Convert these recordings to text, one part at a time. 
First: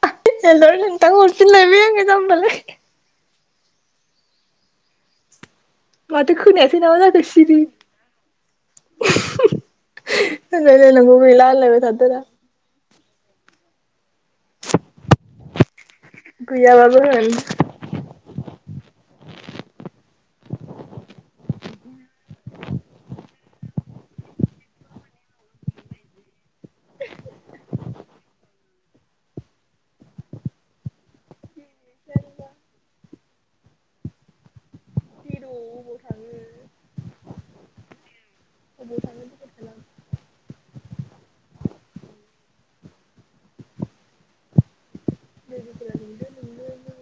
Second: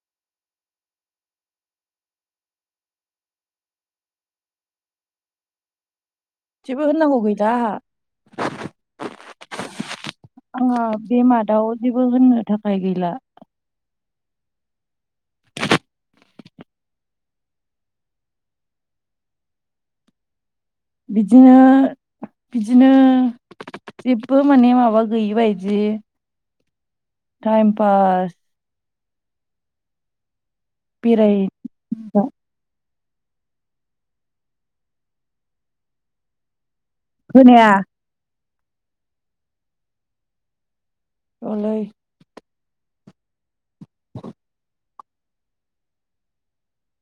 [unintelligible] Hello नोंथां हरफिनलायबाय आङो जामबालाय माथो खोनायासै जेबो नामा होननांगौ जाखो गैला सिरि [unintelligible] आंहा होनलायलाय नांगौ गैला बेमादाव होनलायबाय जेबो थादोरा होननो थाखाय गैला गैयाबाबो होन बिदिनो बिदिनो जेब्बो माने माबा गैयि बायदि थाइम फास बिराय [unintelligible] अबाव थाङो खोनाया अबाव थाङो खबर खालाम औलै [unintelligible] लोगोफोरा लिंदो नोंनो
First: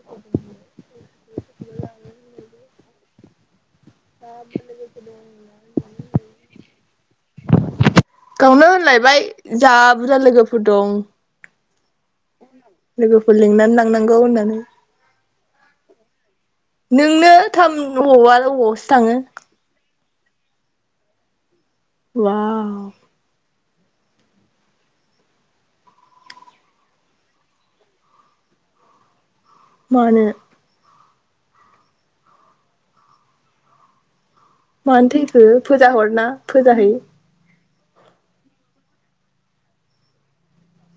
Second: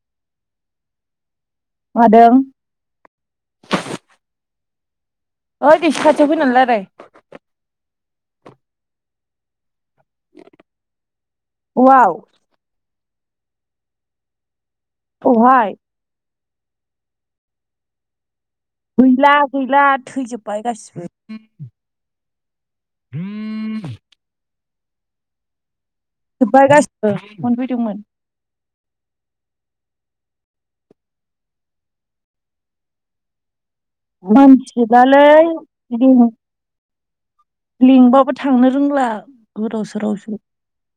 मादों ओइ गावनो दिस एसे खाथियाव फैना रायलाय गावनो होनलायबाय जा बुरजा लोगोफोर दं अवाव लोगोफोर लिंनानै लांनांगौ होननानै अहाय नोंनो थाम अवावआ गैला गैला थैजोब बाय गासैबो उवाव [unintelligible] [inaudible] जोब्बाय गासिबो मोनफैदोंमोन मानो मानो मानसिजोबालै थैखो फोजा हरना फोजाहै लिंबाबो थांनो रोंला गोदाव सोरावसो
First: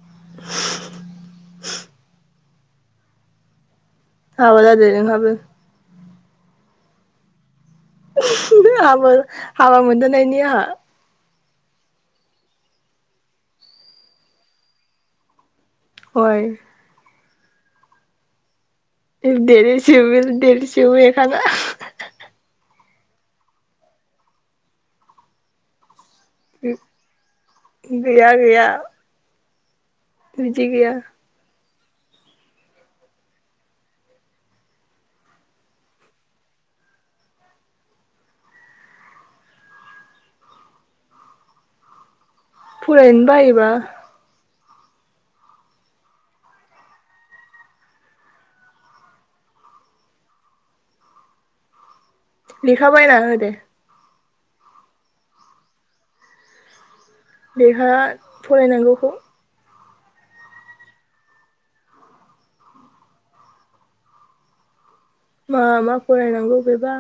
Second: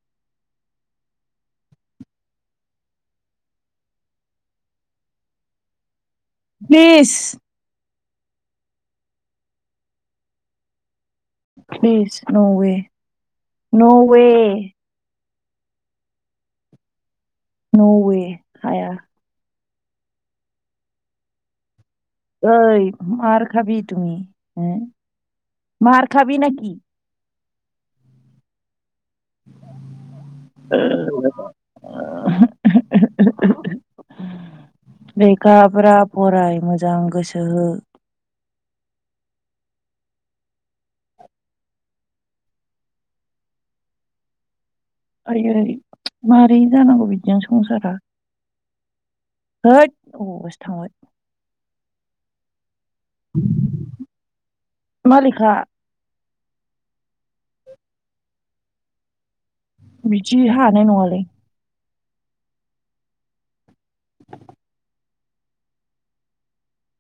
[unintelligible] हाबा जादो नोंहाबो इस [unintelligible] हाबो हाबा मोनदानायनि आहा प्लिस न'वे, न'वे। अय! न'वे [unintelligible] [unintelligible] ओइ मारखाबि तुमि उम मार खाबि नाखि? गैया गैया। बिदि गैया [unintelligible] लेखाफ्रा फराय मोजां गोसो हो। फरायनोनो बायोबा। ओइ ओइ मारै जानांगौ बिदिजों संसारा होद अबावबासो थांबाय। लेखाबायना होदे। मा लेखा? लेखा फरायनांगौखौ। बिदि हानाय नङालै। [inaudible] मा मा फरायनांगौ बेबा।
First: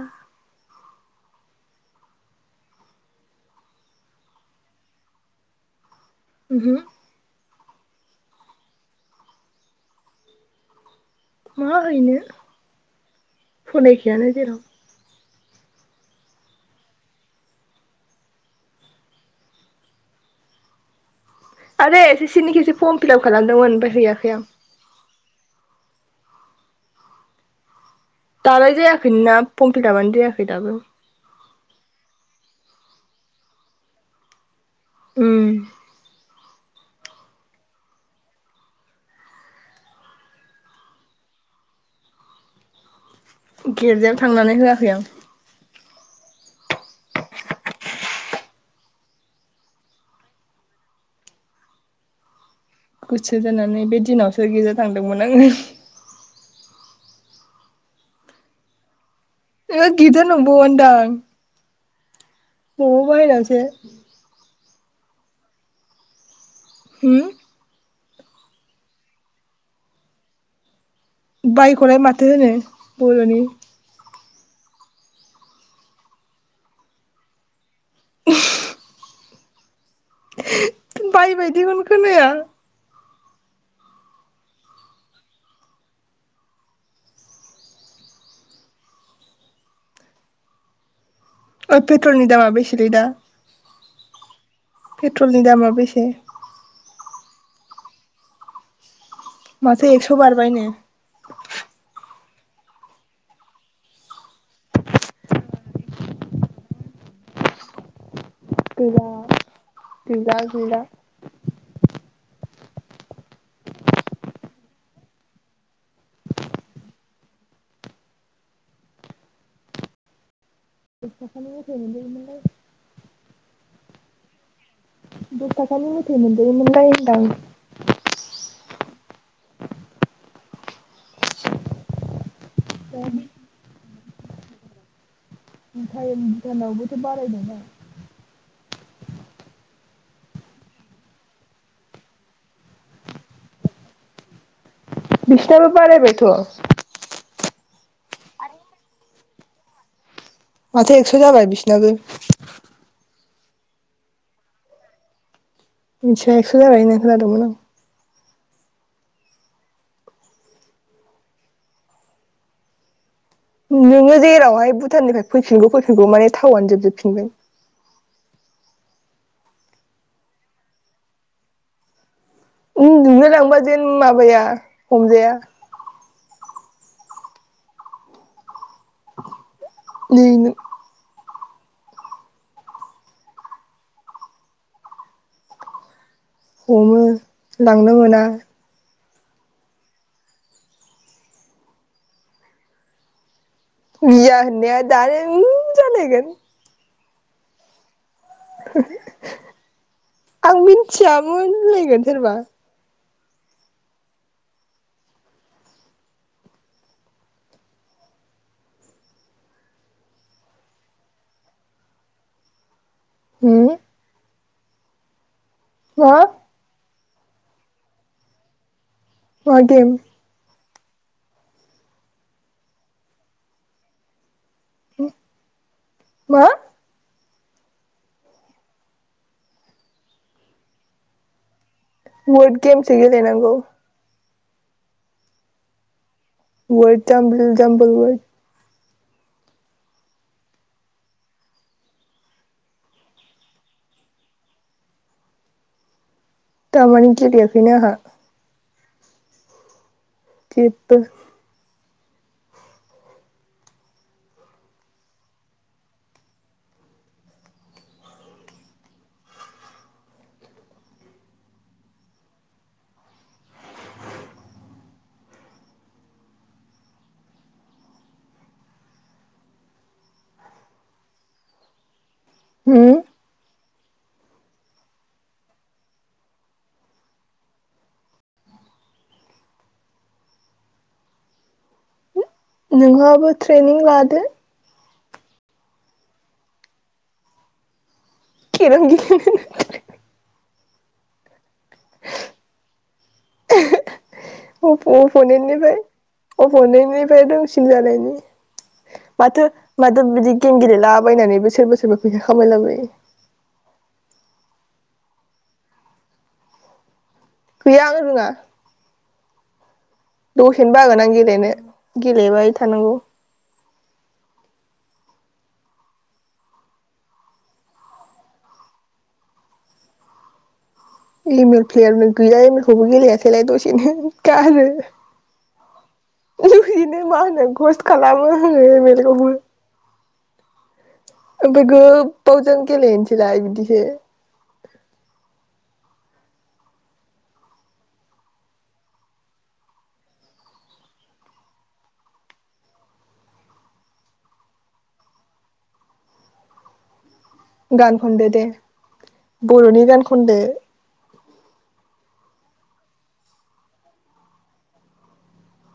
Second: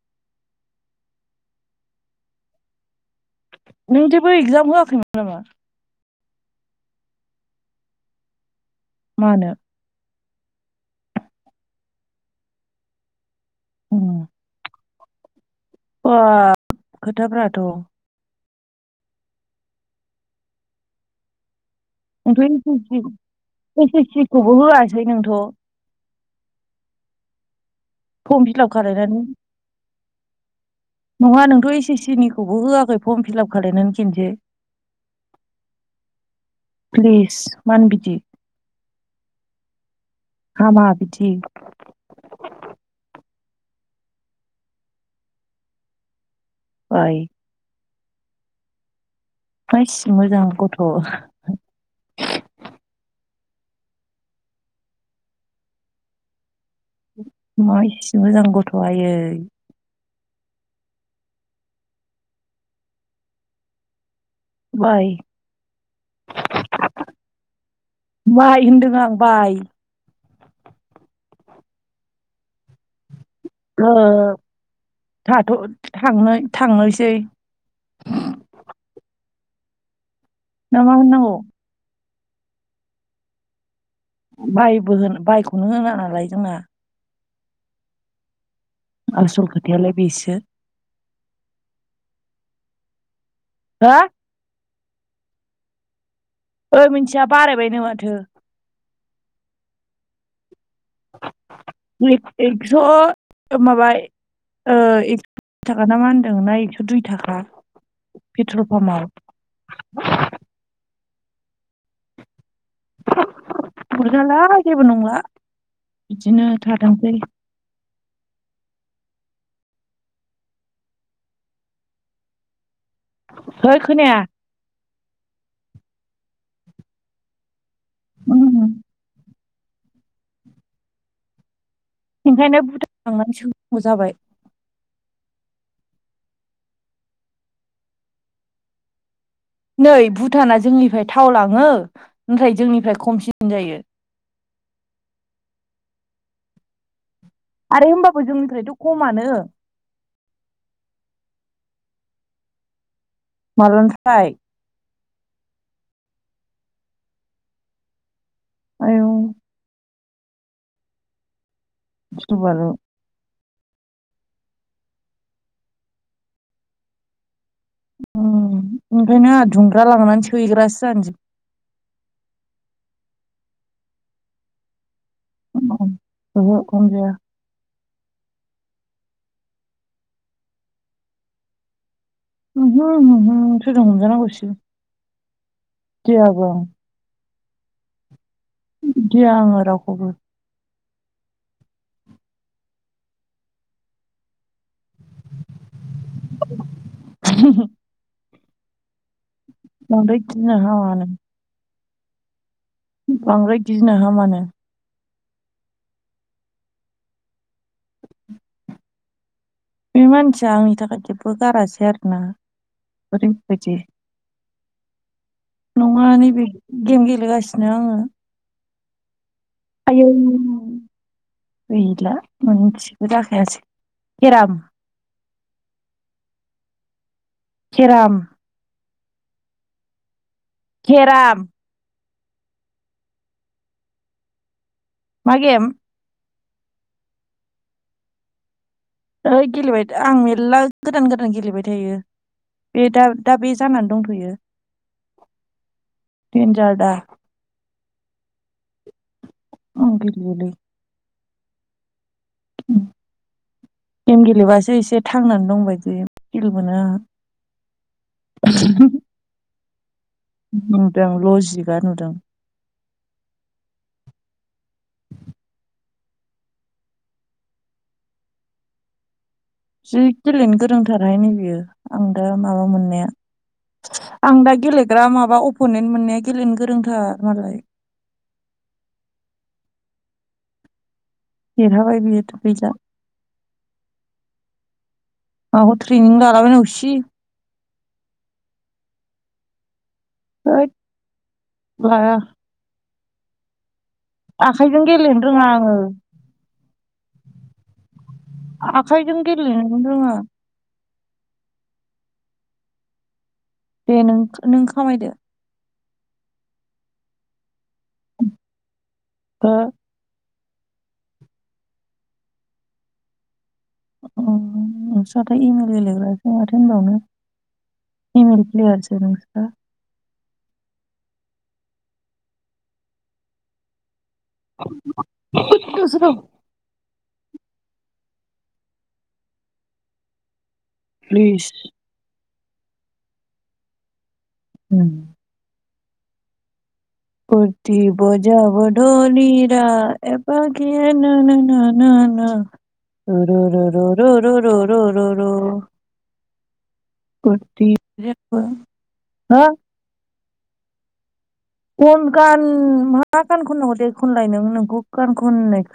नों जेबो इग्जाम होआखैमोन नामा? उमहो! मानो? मा हैनो? फरायखायानो जेराव। बा खोथाफ्राथ'। आरे एस एस सिनि खेबसो फर्म फिलाप खालामदोंमोन ओमफाय हैयाखै आं। सै नोंथ'? फर्म फिलाप दालाय खालायनानै जायाखैमोनना फर्म फिलापानो जायाखै दाबो। थ' एस एस सिनि खौबो होआखै फर्म फिलाप खालायनानै खेनसे। उम। प्लिज मानो बिदि। हामा बिदि। गिर्जायाव थांनानै होआखै आं। आय। मायसि मोजां गथ'। गोसो जानानै बे दिनावसो गिरजा थांदोंमोन आङो। मा इसे मोजां गथ' आयै। ओ गिरजा नंबावादां। अबावबा बायह्रायावसो। बाय। होम? बाइ होनदों आं बाइ। बाइखौलाय माथो होनो बर'नि? ओ थाथ' थांनो थांनोसै। [inaudible] ना मा बाय होननांगौ बायदिखोनो खोनाया बायबो होन बायखौनो होना नालाय जोंना आसल खोथायालाय बेसो ओइ पेट्रलनि दामा बेसेलै दा हा पेट्रलनि दामा बेसे ओइ मिनथिया बारायबायनो माथो माथो एस' बारबाय ने एक एक्स'ओ माबा ओ एकस' बिस थाखा ना मा होनदों ना एकस' दुइ थाखा पेट्रल पाम्पआव गैला-गैला-गैला अरजाला जेबो नंला बिदिनो थाथोंसै। दस थाखानि मेथाय मोनजायोमोनलै हैथ खोनाया दस थाखानि मेथाय मोनजायोमोनलै होनदां ओम ओंखायनो भुटान थांनानै सोहैनांगौ जाबाय। [inaudible] टाइम भुटानावबोथ बारायबाय। नै भुटाना जोंनिफ्राय थाव लाङो नाथाय जोंनिफ्राय खमसिन जायो। बिसिनाबो बारायबायथ। आरो होम्बाबो जोंनिफ्रायथ खमानो। माथो एकस जाबाय बिसनाबो। माब्लानिफ्राय। मिथिया एकस जाबाय होननाय खोनादोंमोन आं। आयौ। गिरु बारु नोंङो जेरावहाय भुटाननिफ्राय फैफिनगौ फैफिनगौ माने थावनो जोबजोबफिनगोन। उम ओंखायनो आ दुंग्रा लानानै सोग्रासो जानोसै। उम नुनो लांबा जेन माबाया [inaudible] हमजाया। सह ख गया [inaudible] नैनो [inaudible] [unintelligible] मोनजा नांगौ सि [inaudible] [unintelligible] हमो लांनो मोना गिया आंङो रावखौबो। गिया होनाया दानो ओं जालायगोन [inaudible] बांद्राय [inaudible] गिनो आं हामानो मिथियामोन लाइक नो सोरबा बांद्राय गिनो हामानो बे मानसिया आंनि थाखाय जेबो गारासै आरोना फोर होम बाजे [inaudible] नङा मा नै बे गेंगे [inaudible] गोग्लैगासिनो आङो [inaudible] मा गेम आयौ। ला मबोाय केेराम [inaudible] मा? खेराम। खेराम। बड गेम सिग जनाखौ। मागेम? वय जामपल जामपय [inaudible] ओइ गेलेबाय आं मेरला गोदान गोदान गेलेबाय थायो बे दा दा बे जानानै दंथ'यो। देनजार गामानि दयाखैनाहा [inaudible] अग [inaudible] जेबो। ओम गेम गेलेबासो एसे थांनानै दंबायदि फिल मोनो आंहा। जि गेलेनो गोरोंथाराहाय नै बियो। आं दा माबा होम मोननाया आं दा गेलेग्रा माबा अपनेन्ट मोननाया गेलेनो गोरोंथार मालाय। देरहाबाय बियोथ'। नोंहाबो ट्रेनिं लादो। माखौ ट्रेनिं लालाबायनांगौसि। [unintelligible] होद लाया। आखाइजों गेलेनो रोङा आङो। अफनैननिफ्राय दंसिन जानायनि। आखाइजों माथो गेलेनोनो माथो रोङा बिदि गेमगेलेला बायनानै बोसोर बोसोरबा फैसा खामायलाबाय। दे नों नों खामायदो। गैया आं रोङा। हो? दसेनो बागोन आं गेलेनो गेलेबाय थानांगौ। ओम नोंस्राथा इमेल गेलेग्रासो माथो होनबावनो इमेल प्लेयारसो नोंस्रा। इमेल प्लेयारनो गैया इमेलखोबो गेलेयाखैलाय दसेनो। गारो [unintelligible] मा होनो खस खालामो आरो इमेलखौबो। प्लिस ओबेगोब। गोबावजों गेलेनोसैलाय बिदिसो। ओम। फुरति बजाब दलिरा एबा [unintelligible] प्रति गान खनदो जब दे हा बरनि गान खन्दो कन गान मा गान खननांगौ दे खनलाय नों नोंखौ गान खननायखौ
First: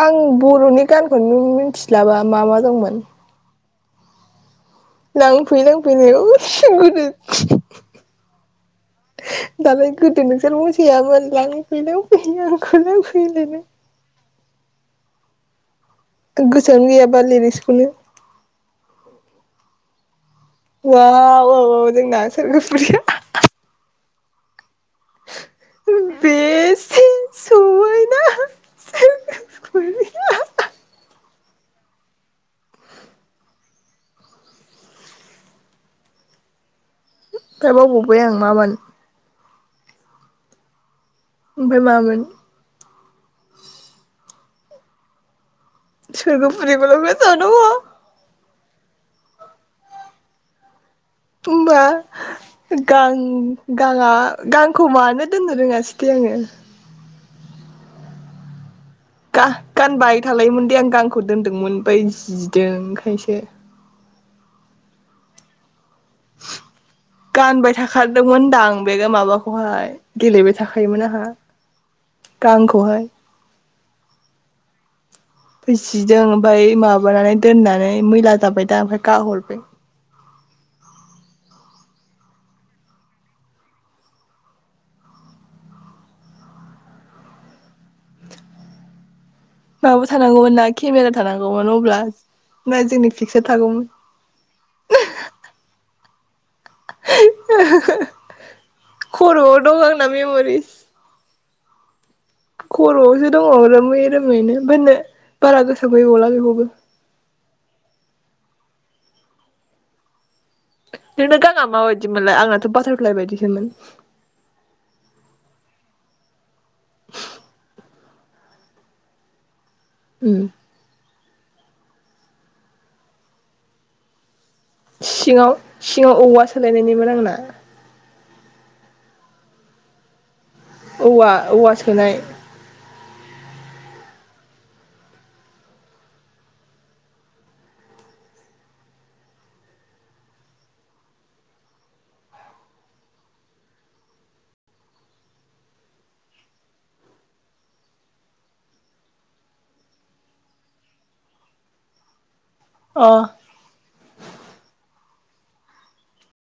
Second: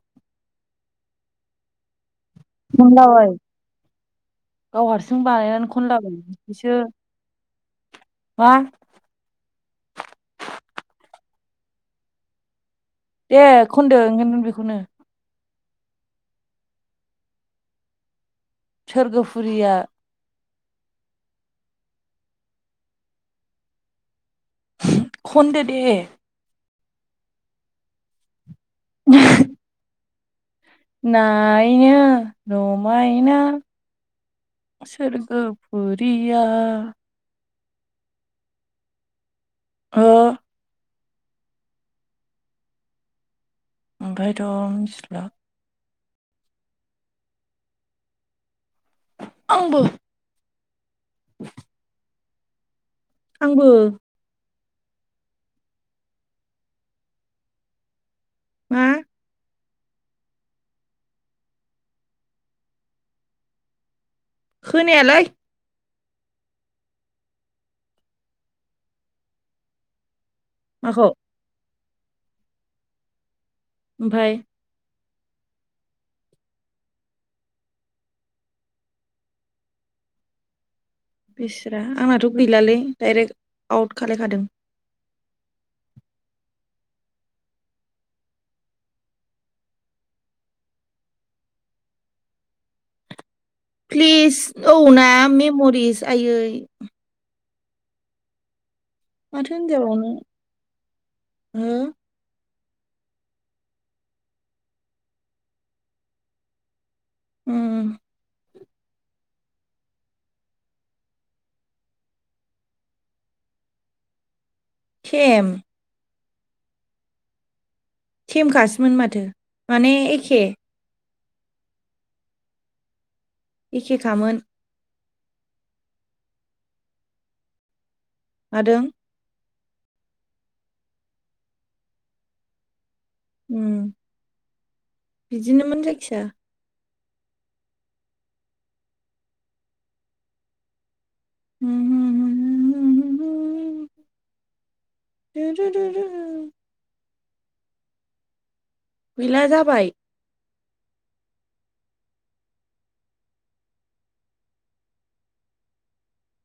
आं बरनि गानखौनो मिथि लाबा मा मा दंमोन खनलाबाय गाव हारसिं लांफै बानायनानै लांफै खनलाबायसो होनायखौ गोदो मा दालाय गोदो नोंसोर मोसायामोन लांफै लांफै आं दे खनदो ओंखायनोथन बेखौनो आं गोसोआवनो गैयाबा लिरिक्सखौनो सोरगोफुरिया हुआव औ औ जोंना सोरगोफुरिआ खन्दो दे [unintelligible] ना सोरगोफुरिया ओमफ्राय मायना रमायना सोरगोफुरिया [unintelligible] [unintelligible] ओ ओमफ्राय मामोन ओमफ्रायथ मिथिला सोरगो फुरि फोराव मोसानो आंबो थओमबा गां आंबो गांङा गां खमानो दोननो रोंङासिखै आंङो मा गानबाय थालायोमोन दे आं गांखौ दोनदोंमोन ओमफ्राय जिदों ओंखायसो खोनायालै गानबाय थाखादोंमोनदां आं बे माबाखौहाय गेलेबाय माखौ थाखायोमोन आहा गांखौहाय ओमफ्राय फै जिदों ओमफ्राय माबानानै दोननानै मैला जाबाय दा ओमफ्राय गाहरदों बिस्रा आंनाथ गैलालै दडाइरेक्ट आउट खालायखादों माबो थानांगौमोन ना केमेरा थानांगौमोन अब्ला ना जोंनि पिकसार थागौमोन प्लिस औ ना मेमरिस जायै [unintelligible] खरआव दं आंना मेमरि हु खरआवसो दङ रोमै रोमैनो होननो बारा गोसोबो गैबावला बेखौबो उम नोंना गांङा माबायदिमोनलाय आंनाथ बाथारफ्लाय बायदिसोमोन थेम थेमखासोमोन माथो माने एखे उम एखेखामोन सिङाव सिङाव औवा सोलायनायनिमोन आंना मादों? औवा औवा सोनाय उम बिदिनोमोन जायखिजाया [unintelligible] गैला जाबाय अ